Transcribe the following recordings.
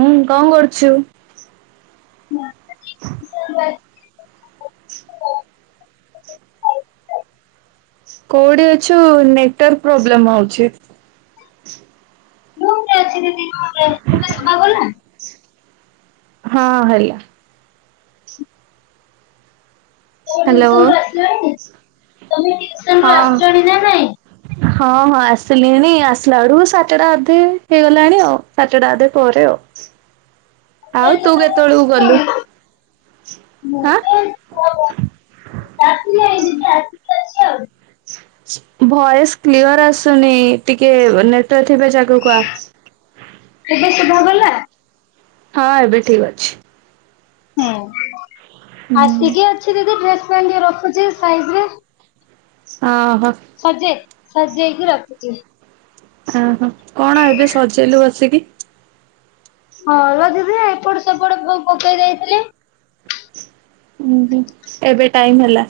ହୁଁ କଣ କରୁଚୁ? [inaudible] କୋଉଠି ଅଛୁ ନେଟୱାର୍କ ପ୍ରୋବ୍ଲେମ ହଉଚି। [inaudible] ହଁ ହେଲା। ହ୍ୟାଲୋ। ହଁ [inaudible] ହଁ ହଁ ଆସିଲିଣି। ଆସିଲା ବେଳକୁ ସାତଟା ଅଧେ ହେଇଗଲାଣି ଆଉ। ସାତଟା ଅଧେ ପରେ ଆଉ ଆଉ ତୁ କେତେବେଳକୁ ଗଲୁ? ହାଁ? [inaudible] ଭଏସ କ୍ଲିଅର ଆସୁନି ଟିକେ ନେଟୱର୍କ ଥିବା ଜାଗାକୁ ଆ। ଏବେ ଶୁଭାଗଲା? ହଁ ଏବେ ଠିକ ଅଛି। ହୁଁ। ହୁଁ ଆସିକି ଅଛି ଦିଦି ଡ୍ରେସ ଟ୍ ରଖୁଚି ସାଇଜ୍ ରେ। ହଁ ହଁ। ସଜେଇ ସଜେଇକି ରଖୁଚି। ଅହୋ କଣ ଏବେ ସଜେଇଲୁ ବସିକି? ହଁ ଯଉଥିଲି ଏପଟ ସେପଟ ପକେଇ ଦେଇଥିଲେ। ହୁଁ ହୁଁ ଏବେ ଟାଇମ ହେଲା?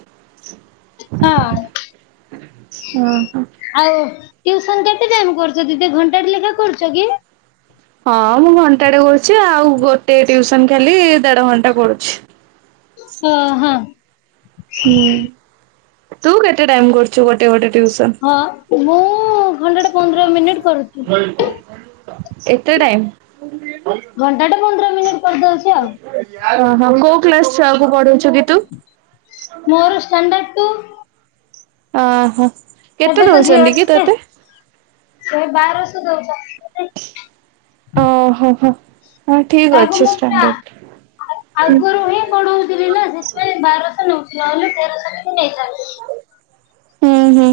ହଁ ଓହୋ ଆଉ। ଟ୍ୟୁସନ କେତେ ଟାଇମ୍ କରୁଚ ଦିଦି ଘଣ୍ଟାଟେ ଲେଖା କରୁଛ କି? ହଁ ମୁଁ ଘଣ୍ଟାଟେ କରୁଛି ଆଉ ଗୋଟେ ଟ୍ୟୁଉସନ ଖାଲି ଦେଢ଼ ଘଣ୍ଟା କରୁଛି। ହଁ ହଁ। ହୁଁ। ତୁ କେତେ ଟାଇମ କରୁଚୁ ଗୋଟେ ଗୋଟେ ଟିଉସନ? ହଁ ମୁଁ ଘଣ୍ଟାଟେ ପନ୍ଦର ମିନିଟ କରୁଚି। ଏତେ ଟାଇମ୍? ଘଣ୍ଟାଟେ ପନ୍ଦର ମିନିଟ୍ ଓ ହଁ କୋଉ କ୍ଲାସ ଯାକୁ ପଡୁଚି। ମୋର ଷ୍ଟାଣ୍ଡାର୍ଡ ଟୁ। ଅହ। ଏବେ ତ ଯିଅ ଅଛି ସେ ସେ ବା [inaudible] ଓ ହୋ ହୋ। ହଁ ଠିକ ତାକୁ ଅଛି ମୁଁ ପୁରା ଷ୍ଟାଣ୍ଡାର୍ଡ ଆଗରୁ ହିଁ ପଢଉଥିଲି ନା ସେଥିପାଇଁ ବାରଶହ ନଉ ନହନୁ ସେ କ ସେ ବି ନେଇଥିବ। ହୁଁ ହୁଁ।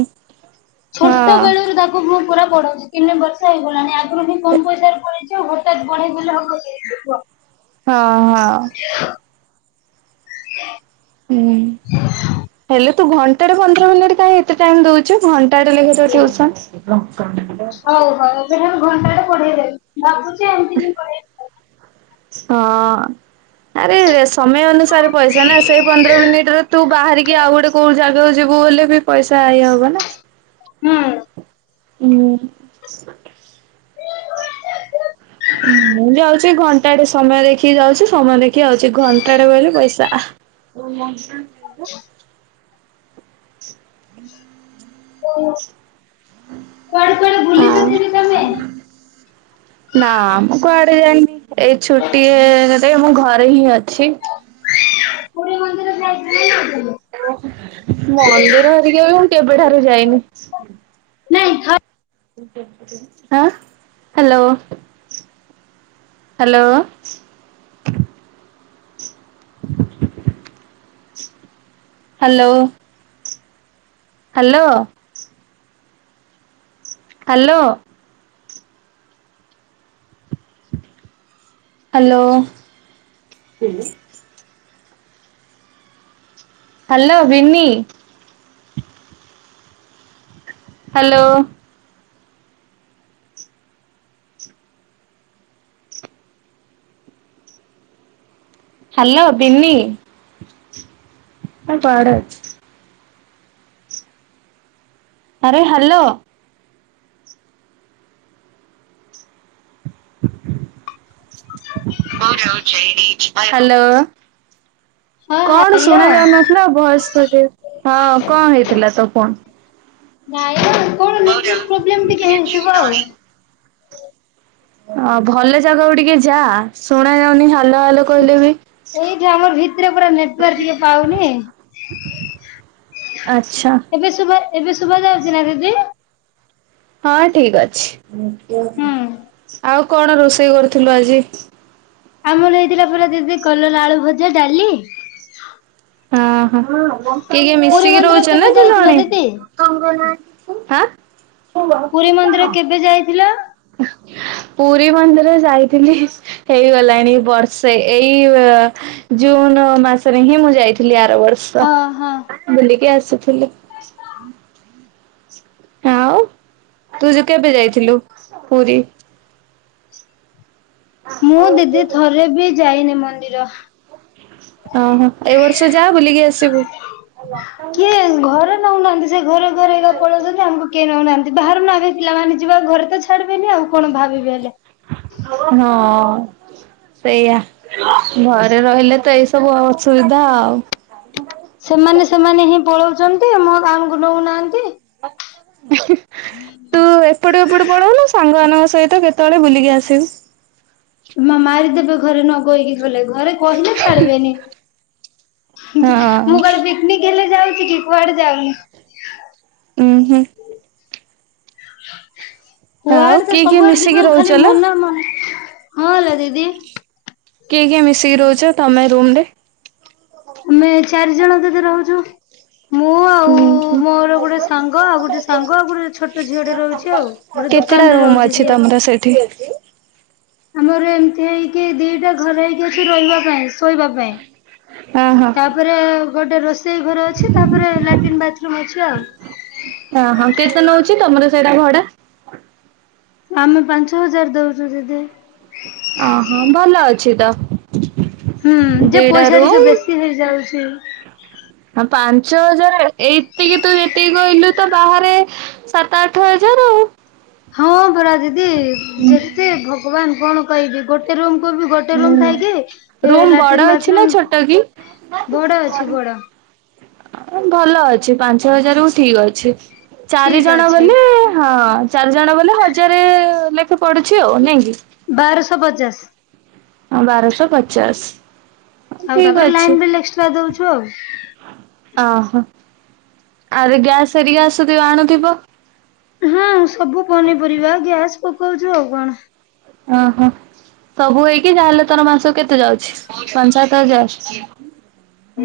ଛୋଟ ହଁ। ବେଳରୁ ତାକୁ ମୁଁ ପୁରା। ବଢଉଛି କିନେ ବର୍ଷା ହେଇଗଲାଣି ଆଗରୁ ହିଁ କମ ପଇସାରେ ପଡେଇଛି ଆଉ ହଠାତ୍ ବଢେଇ ଦେଲେ ହବକି କୁହ। ହଁ ହଁ। [inaudible] ହୁଁ ହେଲେ। ତୁ ଘଣ୍ଟାଟେ ପନ୍ଦର ମିନିଟ୍ କାଇଁ ଏତେ ଟାଇମ୍ ଦଉଛୁ ଘଣ୍ଟାଟେ ଲେଖାଁତ ଟିୟୁସନ। କଣ? [unintelligible] ଯଦିହବ ଘଣ୍ଟାଟେ ପଢେଇ ଦେବି ଭାବୁଛି। ଏମିତି ହିଁ ପଢେଇବି। ହଁ। ଆରେରେ ସମୟ ଅନୁସାରେ ପଇସା ନା ସେଇ ପନ୍ଦର ମିନିଟରେ ତୁ ବାହାରିକି ଆଉ ଗୋଟେ କୋଉ ଯା ଯଉ ଯିବୁ ବୋଲି ବି ପଇସା ଆଇ ହବ ନା। ହୁଁ। ହୁଁ। ମୁଁ ଯାଉଛି ଘଣ୍ଟାଟେ ସମୟ ଦେଖିକି ଯାଉଛି ସମୟ ଦେଖିକି ଆଉଛି ଘଣ୍ଟାଟେ ବଇଲେ ପଇସା। [inaudible] କୁଆଡେ କୁଆଡେ ହଁ ବୁଲିଚ ଦିଦି ତମେ? ନା ମ କୁଆଡେ ଯାଇନ ଏଇ ଛୁଟିଏ ଏ ମୁଁ ଘରେ ହିଁ ଅଛି। ମୋର ମନ୍ଦିର ଯାବନି ଆଉ। ମନ୍ଦିର ହେରିକାବି ମୁଁ କେବେଠାରୁ ଯାଇନି। ନାଇଁ ଥ ହଁ hello hello. Hello. Hello. Hello. Hello ଓ। ହାଲୋ ବିିନି। ହାଲୋ। ହାଲୋ ବିନି। [unintelligible] ଆରେ ହ୍ୟାଲୋ। ରି ଈ ରି ହ୍ୟାଲୋ। ହଁ କଣ ହ୍ୟାଲୋ। ଶୁଣା ଯାଉନଥିଲା ଭୟେସ ହଁ କଣ ହେଇଥିଲା ତ କନ୍। ନାଇଁ। କଣ ନେଟୱାର୍କ ପ୍ରୋବ୍ଲେମ ଟିକେ ହେଇଥିବ ଆଉ। [inaudible] ଅ ଭଲ ଜାଗାକୁ ଟିକେ ଯା ଶୁଣା ଯାଉନି ଆଉ ଏଇଠା ଆମର ଭିତରେ ପୁରା ନେଟାର୍କ ଟିକେ ପାଉନି ଆଚ୍ଛା ଏବେ ଶୁଭା ଏବେ ଶୁଭ ଯାଉଛି ନା ଦିଦି। ହଁ ଠିକ ଅଛି। ହୁଁ ଆଉ। କଣ ରୋଷେଇ କରୁଥିଲୁ ଆଜି? ଆମର ହେଇଥିଲା ପରା ଦିଦି କଲଲା ଆଳୁ ଭଜା ଡାଲି ହଁ କିଏ କିଏ ପୁରୀ ମିଶିକି ମନ୍ଦିର ରହୁଛ କେବେ ନା ତୁ ଯାଇଥିଲ ଜଣେ? ଦିଦି? ପୁରୀ ମନ୍ଦିର କେବେ ଯାଇଥିଲ? ପୁରୀ ମନ୍ଦିର ଯାଇଥିଲି ହେଇଗଲାଣି ବର୍ଷେ ଏଇ ଜୁନ୍ ମାସ ହିଁ ମୁଁ ଯାଇଥିଲି ଆ ବ ବର୍ଷ ହଁ ହଁ। ବୁଲିକି ଆସ ଥିଲି। ଆଉ ତୁ ଯ କେବେ ଯାଇଥିଲୁ ପୁରୀ? ମୁଁ ଦିଦି ଥରେ ବି ଯାଇନି ମନ୍ଦିର ଓହୋ ଏଇ ବର୍ଷ ଯା ବୁଲିକି ଆସିବୁ। କିଏ ଘରେ ନଉନାହାନ୍ତି ସେ ଘରେ ଘରେ ହେଇବା ପଳଉଛନ୍ତି ଆମକୁ କିଏ ନେଉନାହାନ୍ତି ବାହାରୁ ନ ଆମେ ପିଲାମାନେ ଯିବା ଘରେ ତ ଛାଡିବନି ଆଉ କଣ ଭାବିବି ହେଲେ ହଁ ସେଇଆ ଘରେ ରହିଲେ ତ ଏଇସବୁ ଅସୁବିଧା ଆଉ ଛନ୍ତି ମୋ ଗାଁ ଗକୁ ନଉନାହାନ୍ତି। ତୁ ଏପଟେ ଏପଟୁ ପଳଉନୁ ସାଙ୍ଗମାନାନଙ୍କ ସହିତ ତ କେତେବେଳେ ବୁଲିକି ଆସିବୁ ମା ମାରିଦେବେ ଘରେ ନକହିକି ଗଲେ। ଘରେ କହିଲେ ଛାଡିବେନି ମୁଁ ହଁ କାଳେ ପିକନିକ ହେଲେ ଯାଉଛି କି କୁଆଡେ ଯାଉନି। ଉୁଁ ହୁଁ। [inaudible] ଆଉ କୁଆଡେ ତ କିଏ କିଏ ସବୁଆଡେ ମିଶିକି ଯିବା ଆଉ ରହୁଛ ଖାଲି ଲୋ? ମନ ମନ ହଁ ହେଲା ଦିଦି। କିଏ କିଏ ମିଶିକି ରହୁଛ ତମେ ରୁମ ରେ? ଆମେ ଚାରି ଜଣ ଦିଦି ରହୁଛୁ। ମୁଁ ଆଉ ହୁଁ ମୋର ଗୋଟେ ସାଙ୍ଗ ଆଉ ଗୋଟେ ସାଙ୍ଗ ଆଉ ଗୋଟେ ଛୋଟ ଝିଅଟେ ରହୁଛି ଆଉ ଗୋଟେ କେତେଟା ଦୋକାନ ରେ ରୁମ ରହୁଛି ଅଛି ସିଏ। [inaudible] ତମର ସେଠି ଆମର ଏମିତି ହେଇକି ଦିଟା ଘରେ ହେଇକି ଅଛି ରହିବା ପାଇଁ [inaudible] ଶୋଇବା ପାଇଁ ଓହୋ। ତାପରେ ଗୋଟେ ରୋଷେ ଇ ଘର ଅଛି ତାପରେ ଲାଟ୍ରିନ୍ ବାଥରୁମ୍ ଅଛି ଆଉ। ଓହୋ କେତେ ନଉଛି ତମର ସେଇଟା ଭଡା? ଆମେ ପାଞ୍ଚ ହଜାର ଦଉଛୁ ଦିଦି। ଓହୋ ଭଲ ଅଛି ତ। ହୁଁ ଯେ ଦିଟା ପଇସା ଟିକେ ରୁମ୍ ବେଶୀ ହେଇଯାଉଛି। ପାଞ୍ଚ ହଜାର ଏତିକି ତୁ ଯେତିକି କହିଲୁ ତ ବାହାରେ ସାତ ଆଠ ହଜାର ଆଉ। ହଁ। ପରା ଦିଦି ଯେତେ ଭଗବାନ କଣ କହିବି ଗୋଟେ ଗୋଟେ ରୁ ହୁଁ। ଥାଇକ ରୁମ୍ ବଡ ଲାଟ୍ରିନ୍ ଅଛି ନା ବାଥରୁମ ଛୋଟ କି ବଡ଼ ଅଛି ବଡ଼। ଭଲ ପାଞ୍ଚ ହଜାର କୁ ଠିକ ଅଛି। ଚାରି ଠିକ ଜଣ ଅଛି ବୋଲି ହଁ ଚାରିଜଣ ବୋଲେ ହଜାର ଲେଖା ପଡୁଛି ଆଉ ନାଇଁକି? ବାରଶହ ପଚାଶ। ହଁ ବାରଶହ ପଚାଶ। ଆଉ ଠିକ ତାପରେ ଅଛି ଲାଇନ ବିଲ୍ ଏକ୍ସଟ୍ରା ଦଉଛୁ ଆଉ। [inaudible] ଓହୋ। ଆରେ ଗ୍ୟାସରିକା ଆଣୁଥିବ? ହୁଁ ସବୁ ପନିପରିବା ଗ୍ୟାସ ପକଉଛୁ ଆଉ କଣ? ଓହୋ ସବୁ ହେଇକି ଯାହାହେଲେ ତୋର ମାସ କେତେ ଯାଉଛି ପାଞ୍ଚ ସାତ ହଜାର?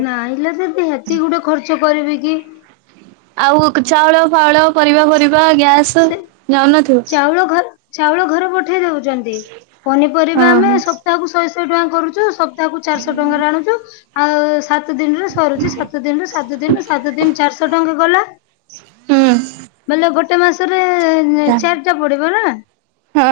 ନାହିଁଲେ ଦିଦି ଏତେ ଗୋଟେ ଖର୍ଚ୍ଚ କରିବି କି? ଆଉ ଚାଉଳ ଫାଉଳ ପରିବା ଫରିବା ଗ୍ୟାସ୍ ସେ ଯାଉନଥିବ। ଚାଉଳ ଘ ଚାଉଳ ଘର ପଠେଇ ଦଉ ପନିପରିବା ଓହୋ ଆମେ ହୁଁ ସପ୍ତାହକୁ ଶହେ ଏତେ ଟଙ୍କା କରୁଛୁ। ସବୁ ତାହାକୁ ଚାରିଶହ ଟଙ୍କାରେ ଆଣୁଛୁ। ଆଉ ସା ସାତ ଦିନରୁ ସରୁଛି ସାତ ଦିନରୁ ସାତ ଦିନ ସାତ ଦିନ ଚାରିଶହ ଟଙ୍କା ଗଲା। ମାନେ ଗୋଟେ ତ [unintelligible] ଏ ଚାରିଟା ପଡିବ ନା ହଁ।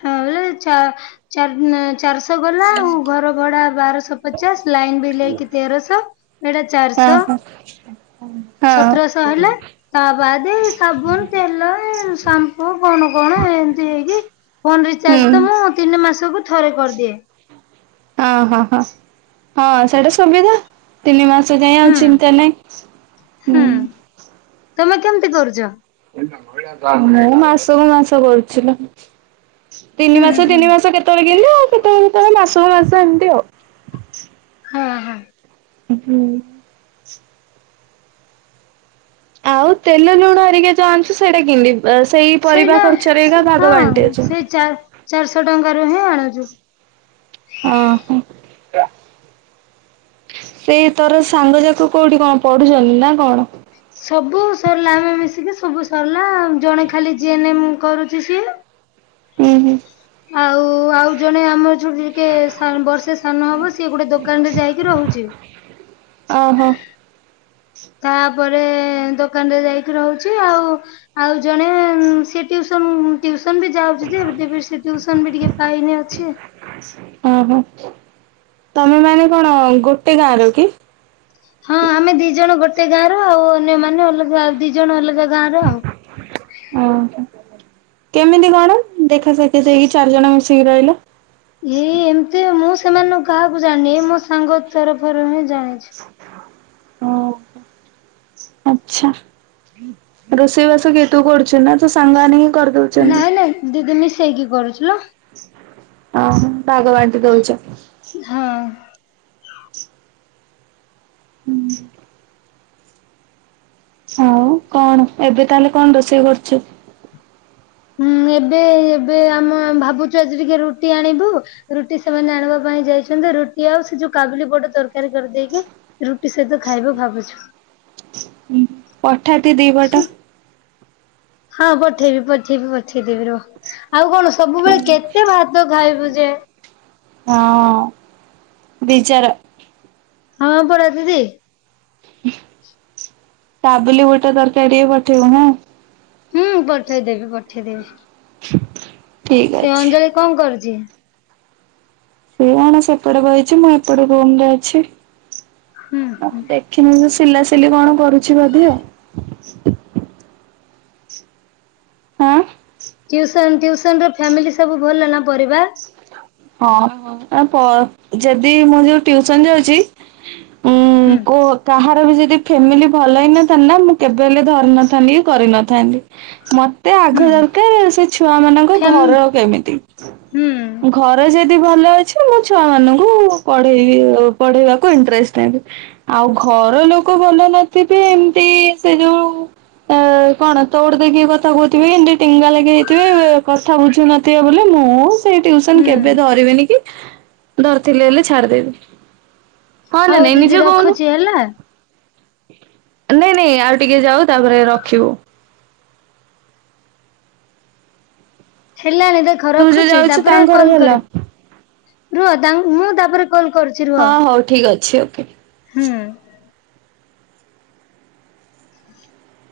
ହଁ ବୋଇଲେ ଚାର୍ - ଚାରି ଦିନ ଚାରିଶହ। ଗଲା ଆଉ ଘର ଭଡା ବାରଶହ ପଚାଶ ଲାଇନ ବିିଲେଇକି ତେରଶହ ଏଟା ଚାରିଶହ ହଁ ହଁ। ହଁ ସତରଶହ ହେଲା ତା ବାଦେ ତେଲ ଏ ଶାମ୍ପୁ କଣ କଣ ଏମତି ହେଇକି ଫୋନ ହୁଁ ରିଚାର୍ଜ ତ ମୁଁ ତିନି ମାସ ସବୁ ଥରେ କରିଦିଏ। ଅ ହଁ ହଁ ହଁ ସେଇଟା ସୁବିଧା ତିନି ମାସ। ସେଥିପାଇଁ ହୁଁ ଆଉ ଚିନ୍ତା ନାହିଁ, ହୁଁ। ତମେ କେମିତି କରୁଛ? ମାସକୁ ମାସ କରୁଛି ତିନି ହୁଁ ମାସ ହୁଁ ତିନି ମାସ କେତେବେଳେ କିମିତି ଆଉ କେତେବେଳେଳେ ମାସ ସ ହଜ ଏତିଅ [unintelligible] ହଁ ହଁ। ହୁଁ। ଆଉ ତେଲ ଲୁଣ ଏରିକା ଯୋଉ ଆଣିଛୁ ସେଇଟା କିଣିକି। ସେଇଟା ହଁ ବାଣ୍ଟିଛୁ। ସେଇ ଚାରିଶହ ଟଙ୍କ ର ହିଁ ଆଣୁ। ଆଜ [unintelligible] ଓହୋ। ସେଇ ତୋର ସାଙ୍ଗ ଯାକ କୋଉଠି କଣ ପଢୁଛନ୍ତି ନା କଣ? ସବୁ ସରିଲା ଆମେ ମିଶିକି ସବୁ ସରିଲୁ। ନା ଜଣେ ଖାଲି ଜି ଏନ୍ ଏମ୍ କରୁଛି ସିଏ। ହୁଁ ହୁଁ। ଆଉ ଆଉ ଜଣେ ଆମର ଛୋଟ ଟିକେ ବର୍ଷେ ସାନ ହବ ସିଏ ଗୋଟେ ଦୋକାନରେ ଯାଇକି ରହୁଛି। ଓହୋ ତାପରେ ଦୋକାନରେ ଯାଇକି ରହୁଛି ଆଉ - ଆଉ ଜଣେ ସେ ଟିୟୁସନ୍ ଟିଉସନ୍ ବି ଯାଉଛି ଯେ ଟିଉସନ୍ ବି ଟିକେ ପାଇନି ଅଛି। ଓହୋ। ତମେ ମାନେ କଣ ଗୋଟେ ଗାଁର କି? ହଁ ଆମେ ଦି ଜଣ ଗୋଟେ ଗାଁ ର ଆଉ ଅନ୍ୟମାନେ ଅଲଗା ଦି ଜଣ ଅଲଗା ଗାଁର ଆଉ। ଓହୋ। କେମିତି କଣ ଦେଖା ସାକ୍ଷାତ ହେଇକି ଚାରିଜଣ ମିଶିକି ରହିଲ। ଏଇ ଏମିତି ମୁଁ ସେମାନଙ୍କୁ କାହାକୁ ଜାଣିନି ମୋ ସାଙ୍ଗ [unintelligible] ଜାଣିଛି ହଁ ଆଛା ରୋଷେଇବାସ କିଏ ତୁ କରୁଛୁ ନା ତୋ ସାଙ୍ଗମାନେ ହିଁ କରିଦଉଛନ୍ତି? ନାଇଁ ନାଇଁ ଦିଦି ମିଶେଇକି କରୁଚି। ଲ ହ। ଭାଗ ବାଣ୍ଟି କରୁଚ। ହଁ ହୁଁ। ହଉ କଣ ଏବେ ତାହେଲେ କଣ ରୋଷେଇ କରୁଛୁ। ହୁଁ ଏବେ ଏବେ ଆମ ଆମେ ଭାବୁଛୁ ଆଜି ଟିକେ ରୁଟି ଆଣିବୁ। ରୁଟି ସେମାନେ ଆଣିବା ପାଇଁ ଯାଇଛନ୍ତି। ରୁଟି ଆଉ ସେ ଯଉ କାବୁଲି ବୁଟ ତରକାରୀ କରିଦେଇକି ରୁଟି ସହିତ ଖାଇବ ଭାବୁଛୁ। ପଠା ତୀ ଦି ପଟ। ହଁ ପଠେଇବି ପଠେଇବି ପଠେଇଦେବି ର। ଆଉ କଣ ସବୁବେଳେ କେତେ ଭାତ ଖାଇବୁ ଯେ। ବିଜାର। ହଁ ପରା ଦିଦି। [inaudible] କାବୁଲି ବୁଟ ତରକାରୀ ଟିକେ ପଠେଇବୁ ହଁ। ହୁଁ ପଠେଇଦେବି ପଠେଇଦେବି। [inaudible] ସେ ଅଛି। ଅଞ୍ଜଳି କଣ କରୁ ଚି। ସିଏ ଏଣେ ସେପଟେ ବଇଚି ମୁଁ ଏପଟେ ରୁମ ରେ ଅଛି। ହୁଁ ଆ ହୁଁ ଦେଖିନି ସ୍ ସିଲାସିଲି କଣ କରୁଛି ବଧେ। ହଁ। ଟିଉସନ ଟିଉସନ ରେ ଫାମିଲି ସବୁ ଭଲ ନା ପରିବା ହଁ ହଉ ଯଦି ମୁଁ ଯୋଉ ଟିଉସନ ଯାଉଛି। ଉଁ ହୁଁ କୋ କାହା ବି ଯଦି ଫ୍ୟାମିଲି ଭଲ ହେଇନଥାନ୍ତା। ମୁଁ କେବେ ହେଲେ ଧରିନଥାନ୍ତି କି କରିନଥାନ୍ତି। ମତେ ତେ ଆଗ ହୁଁ ଦରକାର ସେ ଛୁଆ ମାନଙ୍କ ଫ୍ୟାମ ଘର କେମିତି। ହୁଁ ଘରେ ଯଦି ଭଲ ଅଛି। ମୁ ଛୁଆ ମାନଙ୍କୁ ପଢେଇ ପଢେଇବାକୁ ଇନ୍ତ୍ରେଷ୍ଟ ନେବି। ଆଉ ଘର ଲୋକ ଭଲ ନଥିବେ ଏମିତି ସେ ଯୋଉ ସେ କଣ ତଉଡ ଦେକି କଥା କହୁଥିବେ। ଏମତି ଟିଙ୍ଗା ଲାଗି ହେଇଥିବେ କଥା ବୁଝୁ ନଥିବେ ବୋଲି ମୁଁ ସେ ଟିଉସନ ହୁଁ କେବେ ଧରିବିନି କି ଧରିଥିଲେ ହେଲେ ଛାଡିଦେବି। ହଁ ନା ହଉ ନାଇଁ ନିଜେ ଦିଦି କହୁନୁ ରଖୁଛି ହେଲା। ନାଇଁ ନାଇଁ ଆଉ ଟିକେ ଯାଉ ତାପରେ ରଖିବୁ। ହେଲାଣି ଦେଖ ତୁ ଯୋଉ ରଖୁଛି ଯାଉଛୁ ତାପରେ ତାଙ୍କ ଘର କଲ ଭଲ କରି ରୁହ ତାଙ୍କ ମୁଁ ତାପରେ। କଲ୍ କରୁଛି ହଁ ରୁହ ହଉ ଠିକ ଅଛି ଓକେ। ହୁଁ। ହୁଁ [unintelligible]